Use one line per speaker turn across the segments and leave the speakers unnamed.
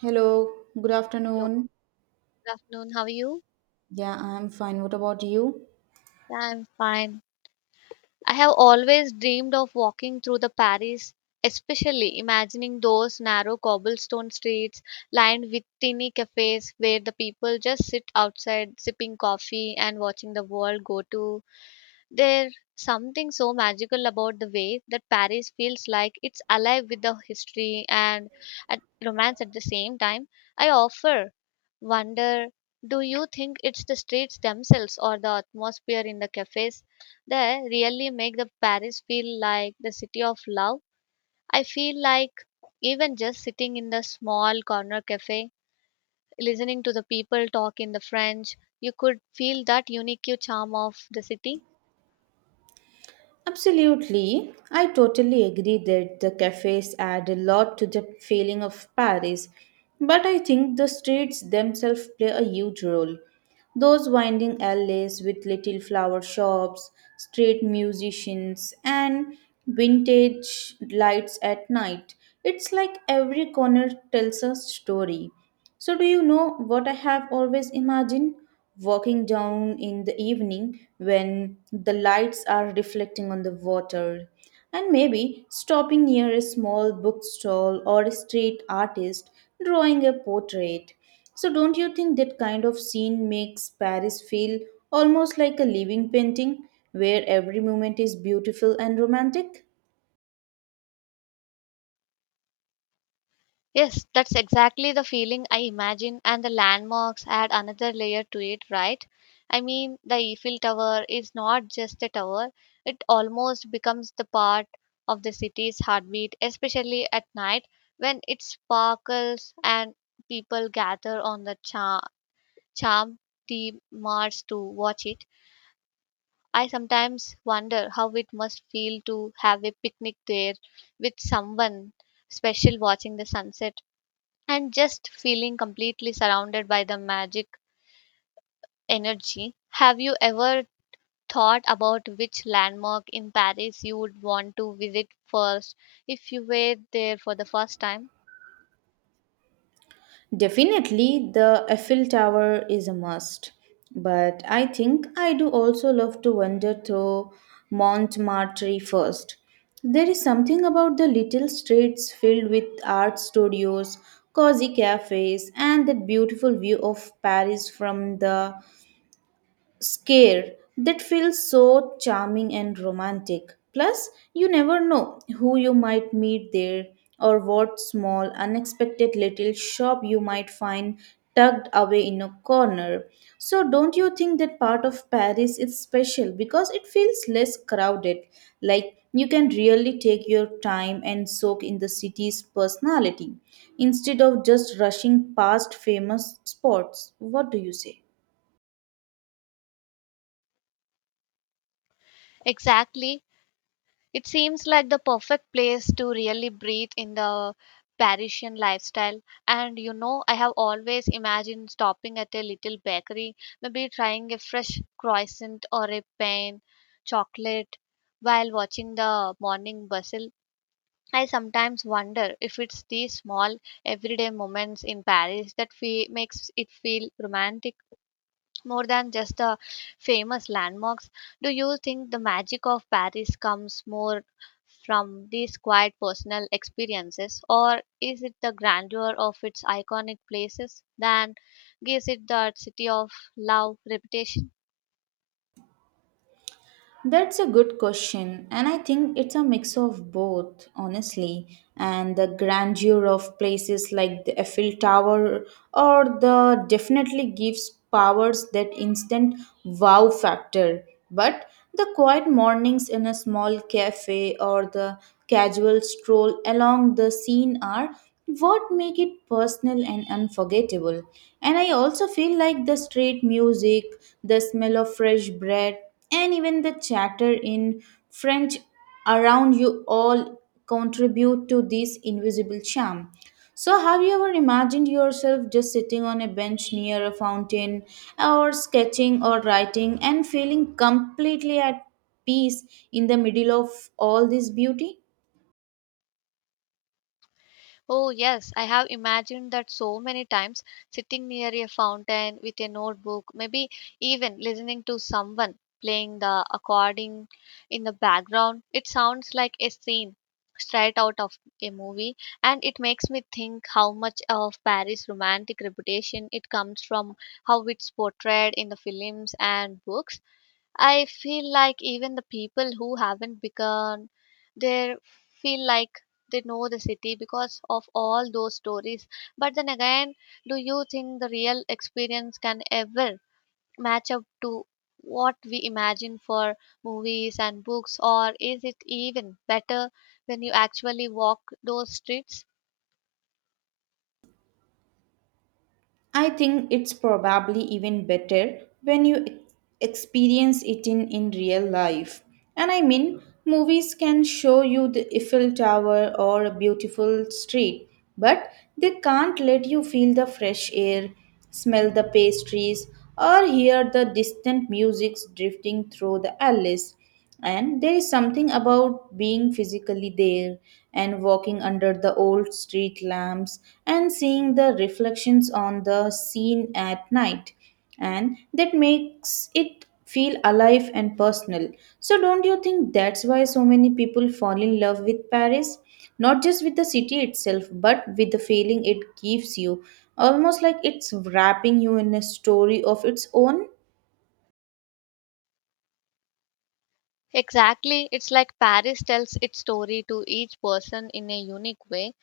Hello, good
Hello,
afternoon.
good afternoon. How are you?
Yeah, I'm fine. What about you?
Yeah, I'm fine. I have always dreamed of walking through the Paris, especially imagining those narrow cobblestone streets lined with tiny cafes where the people just sit outside sipping coffee and watching the world go to. There's something so magical about the way that Paris feels like it's alive with the history and at romance at the same time. I offer wonder, do you think it's the streets themselves or the atmosphere in the cafes that really make the Paris feel like the city of love? I feel like even just sitting in the small corner cafe, listening to the people talk in the French, you could feel that unique charm of the city.
Absolutely. I totally agree that the cafes add a lot to the feeling of Paris, but I think the streets themselves play a huge role. Those winding alleys with little flower shops, street musicians, and vintage lights at night. It's like every corner tells a story. So, do you know what I have always imagined? Walking down in the evening when the lights are reflecting on the water, and maybe stopping near a small bookstall or a street artist drawing a portrait. So, don't you think that kind of scene makes Paris feel almost like a living painting where every moment is beautiful and romantic?
Yes, that's exactly the feeling I imagine, and the landmarks add another layer to it, right? I mean, the Eiffel Tower is not just a tower, it almost becomes the part of the city's heartbeat, especially at night when it sparkles and people gather on the charm the mars to watch it. I sometimes wonder how it must feel to have a picnic there with someone special watching the sunset and just feeling completely surrounded by the magic energy. Have you ever thought about which landmark in Paris you would want to visit first if you were there for the first time?
Definitely, the Eiffel Tower is a must. But I think I do also love to wander through Montmartre first. There is something about the little streets filled with art studios, cozy cafes, and that beautiful view of Paris from the scare that feels so charming and romantic. Plus, you never know who you might meet there or what small, unexpected little shop you might find tucked away in a corner. So, don't you think that part of Paris is special because it feels less crowded? Like, you can really take your time and soak in the city's personality instead of just rushing past famous spots. What do you say?
Exactly. It seems like the perfect place to really breathe in the Parisian lifestyle. And you know, I have always imagined stopping at a little bakery, maybe trying a fresh croissant or a pain chocolate while watching the morning bustle. I sometimes wonder if it's these small everyday moments in Paris that makes it feel romantic more than just the famous landmarks. Do you think the magic of Paris comes more from these quiet personal experiences, or is it the grandeur of its iconic places that gives it that city of love reputation?
That's a good question, and I think it's a mix of both, honestly, and the grandeur of places like the Eiffel Tower or the definitely gives powers that instant wow factor. But the quiet mornings in a small cafe or the casual stroll along the scene are what make it personal and unforgettable. And I also feel like the street music, the smell of fresh bread, and even the chatter in French around you all contribute to this invisible charm. So, have you ever imagined yourself just sitting on a bench near a fountain, or sketching or writing, and feeling completely at peace in the middle of all this beauty?
Oh, yes, I have imagined that so many times, sitting near a fountain with a notebook, maybe even listening to someone playing the accordion in the background. It sounds like a scene straight out of a movie, and it makes me think how much of Paris' romantic reputation it comes from how it's portrayed in the films and books. I feel like even the people who haven't begun, they feel like they know the city because of all those stories. But then again, do you think the real experience can ever match up to what we imagine for movies and books, or is it even better when you actually walk those streets?
I think it's probably even better when you experience it in real life. And I mean, movies can show you the Eiffel Tower or a beautiful street, but they can't let you feel the fresh air, smell the pastries, or hear the distant music drifting through the alleys. And there is something about being physically there and walking under the old street lamps and seeing the reflections on the scene at night. And that makes it feel alive and personal. So, don't you think that's why so many people fall in love with Paris? Not just with the city itself, but with the feeling it gives you, almost like it's wrapping you in a story of its own.
Exactly. It's like Paris tells its story to each person in a unique way.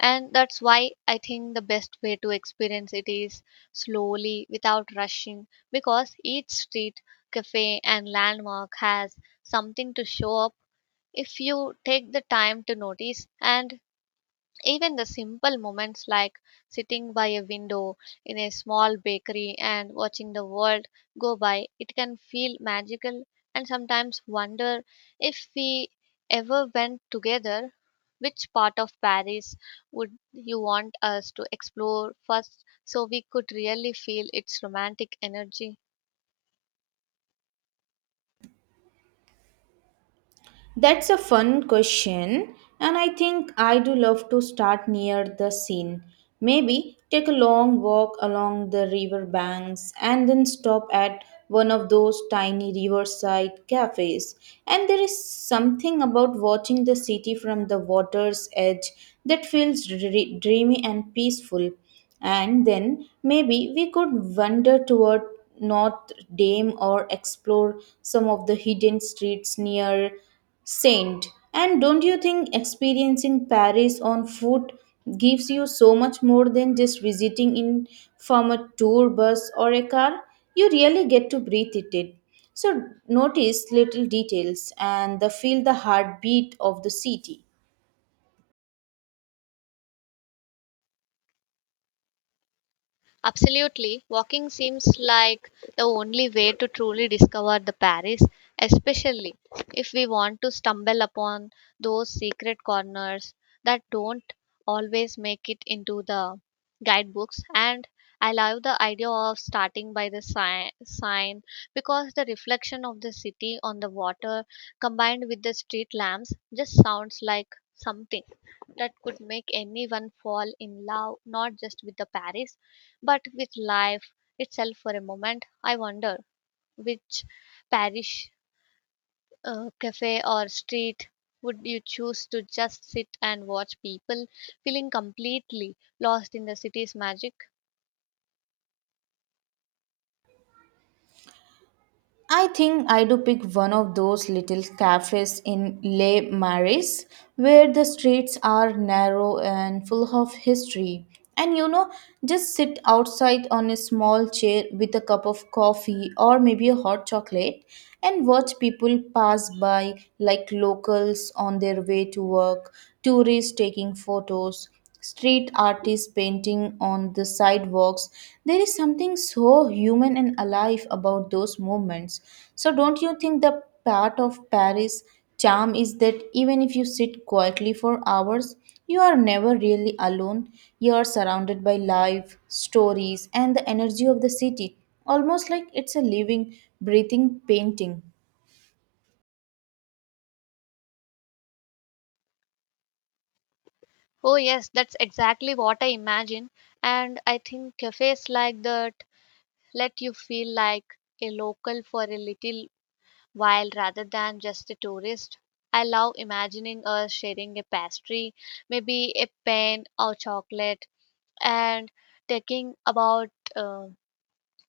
And that's why I think the best way to experience it is slowly, without rushing, because each street, cafe, and landmark has something to show up if you take the time to notice. And even the simple moments like sitting by a window in a small bakery and watching the world go by, it can feel magical, and sometimes wonder if we ever went together. Which part of Paris would you want us to explore first so we could really feel its romantic energy?
That's a fun question, and I think I do love to start near the scene. Maybe take a long walk along the river banks and then stop at one of those tiny riverside cafes. And there is something about watching the city from the water's edge that feels dreamy and peaceful. And then maybe we could wander toward North Dame or explore some of the hidden streets near Saint. And don't you think experiencing Paris on foot gives you so much more than just visiting in from a tour bus or a car? You really get to breathe it in. So notice little details and the feel the heartbeat of the city.
Absolutely. Walking seems like the only way to truly discover the Paris, especially if we want to stumble upon those secret corners that don't always make it into the guidebooks. And I love the idea of starting by the sign, because the reflection of the city on the water combined with the street lamps just sounds like something that could make anyone fall in love not just with the Paris but with life itself for a moment. I wonder which Paris cafe or street would you choose to just sit and watch people feeling completely lost in the city's magic?
I think I do pick one of those little cafes in Les Marais where the streets are narrow and full of history. And you know, just sit outside on a small chair with a cup of coffee or maybe a hot chocolate and watch people pass by like locals on their way to work, tourists taking photos, street artists painting on the sidewalks. There is something so human and alive about those movements. So, don't you think the part of Paris charm is that even if you sit quietly for hours, you are never really alone? You are surrounded by life, stories, and the energy of the city, almost like it's a living, breathing painting.
Oh, yes, that's exactly what I imagine. And I think cafes like that let you feel like a local for a little while rather than just a tourist. I love imagining us sharing a pastry, maybe a pen or chocolate, and talking about uh,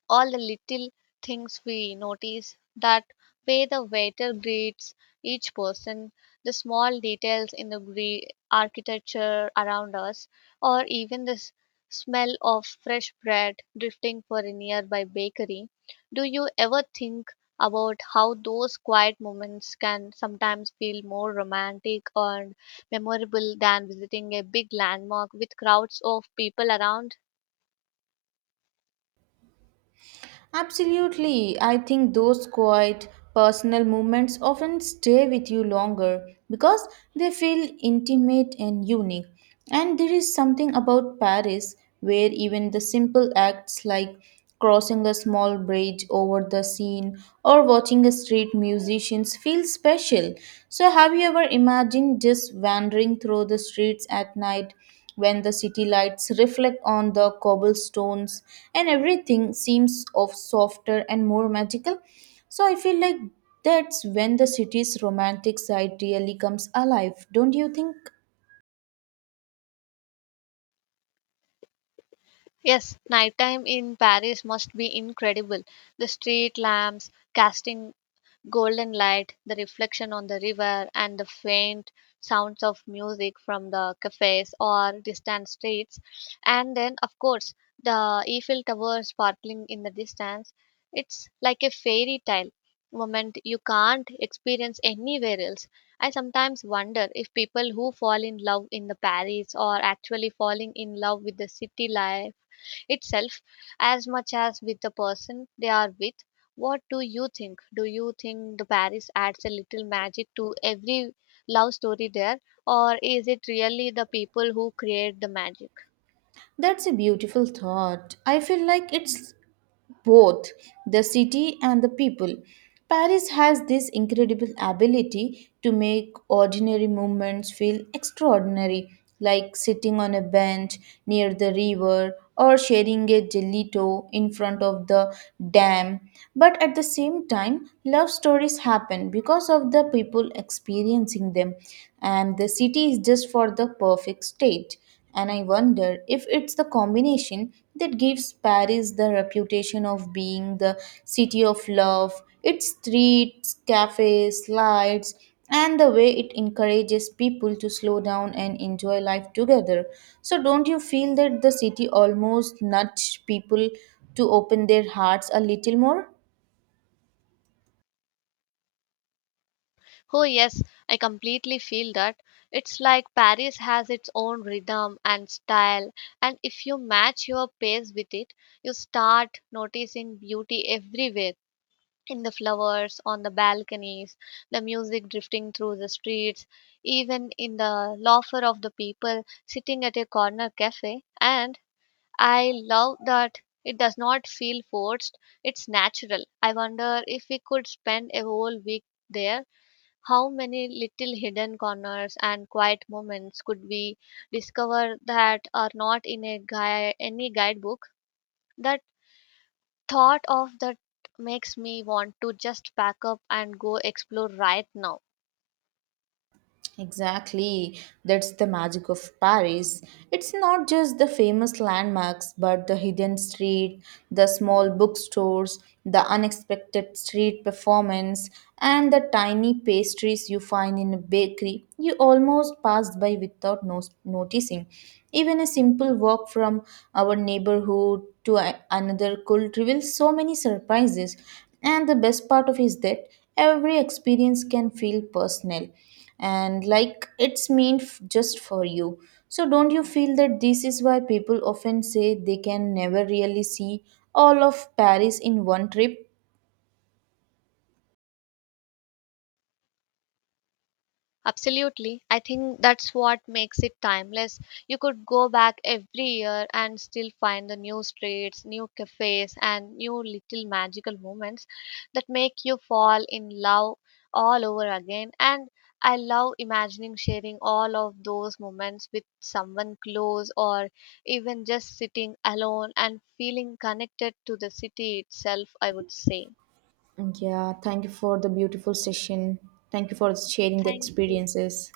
all the little things we notice, that way the waiter greets each person, the small details in the architecture around us, or even the smell of fresh bread drifting for a nearby bakery. Do you ever think about how those quiet moments can sometimes feel more romantic and memorable than visiting a big landmark with crowds of people around?
Absolutely. I think those quiet personal moments often stay with you longer because they feel intimate and unique. And there is something about Paris where even the simple acts like crossing a small bridge over the Seine or watching a street musicians feel special. So, have you ever imagined just wandering through the streets at night when the city lights reflect on the cobblestones and everything seems of softer and more magical? So, I feel like that's when the city's romantic side really comes alive, don't you think?
Yes, nighttime in Paris must be incredible. The street lamps casting golden light, the reflection on the river, and the faint sounds of music from the cafes or distant streets. And then, of course, the Eiffel Tower sparkling in the distance. It's like a fairy tale moment you can't experience anywhere else. I sometimes wonder if people who fall in love in the Paris are actually falling in love with the city life itself as much as with the person they are with. What do you think? Do you think the Paris adds a little magic to every love story there, or is it really the people who create the magic?
That's a beautiful thought. I feel like it's both the city and the people. Paris has this incredible ability to make ordinary moments feel extraordinary, like sitting on a bench near the river or sharing a gelato in front of the dam. But at the same time, love stories happen because of the people experiencing them, and the city is just for the perfect state. And I wonder if it's the combination that gives Paris the reputation of being the city of love, its streets, cafes, lights, and the way it encourages people to slow down and enjoy life together. So, don't you feel that the city almost nudged people to open their hearts a little more?
Oh, yes, I completely feel that. It's like Paris has its own rhythm and style, and if you match your pace with it, you start noticing beauty everywhere, in the flowers on the balconies, the music drifting through the streets, even in the laughter of the people sitting at a corner cafe. And I love that it does not feel forced, it's natural. I wonder if we could spend a whole week there. How many little hidden corners and quiet moments could we discover that are not in a any guidebook? That thought of that makes me want to just pack up and go explore right now.
Exactly. That's the magic of Paris. It's not just the famous landmarks, but the hidden street, the small bookstores, the unexpected street performance, and the tiny pastries you find in a bakery you almost passed by without noticing. Even a simple walk from our neighborhood to another could reveal so many surprises. And the best part of is that every experience can feel personal and like it's meant just for you. So, don't you feel that this is why people often say they can never really see all of Paris in one trip?
Absolutely. I think that's what makes it timeless. You could go back every year and still find the new streets, new cafes, and new little magical moments that make you fall in love all over again. And I love imagining sharing all of those moments with someone close, or even just sitting alone and feeling connected to the city itself, I would say.
Yeah, thank you for the beautiful session. Thank you for sharing the
Thank you.
experiences.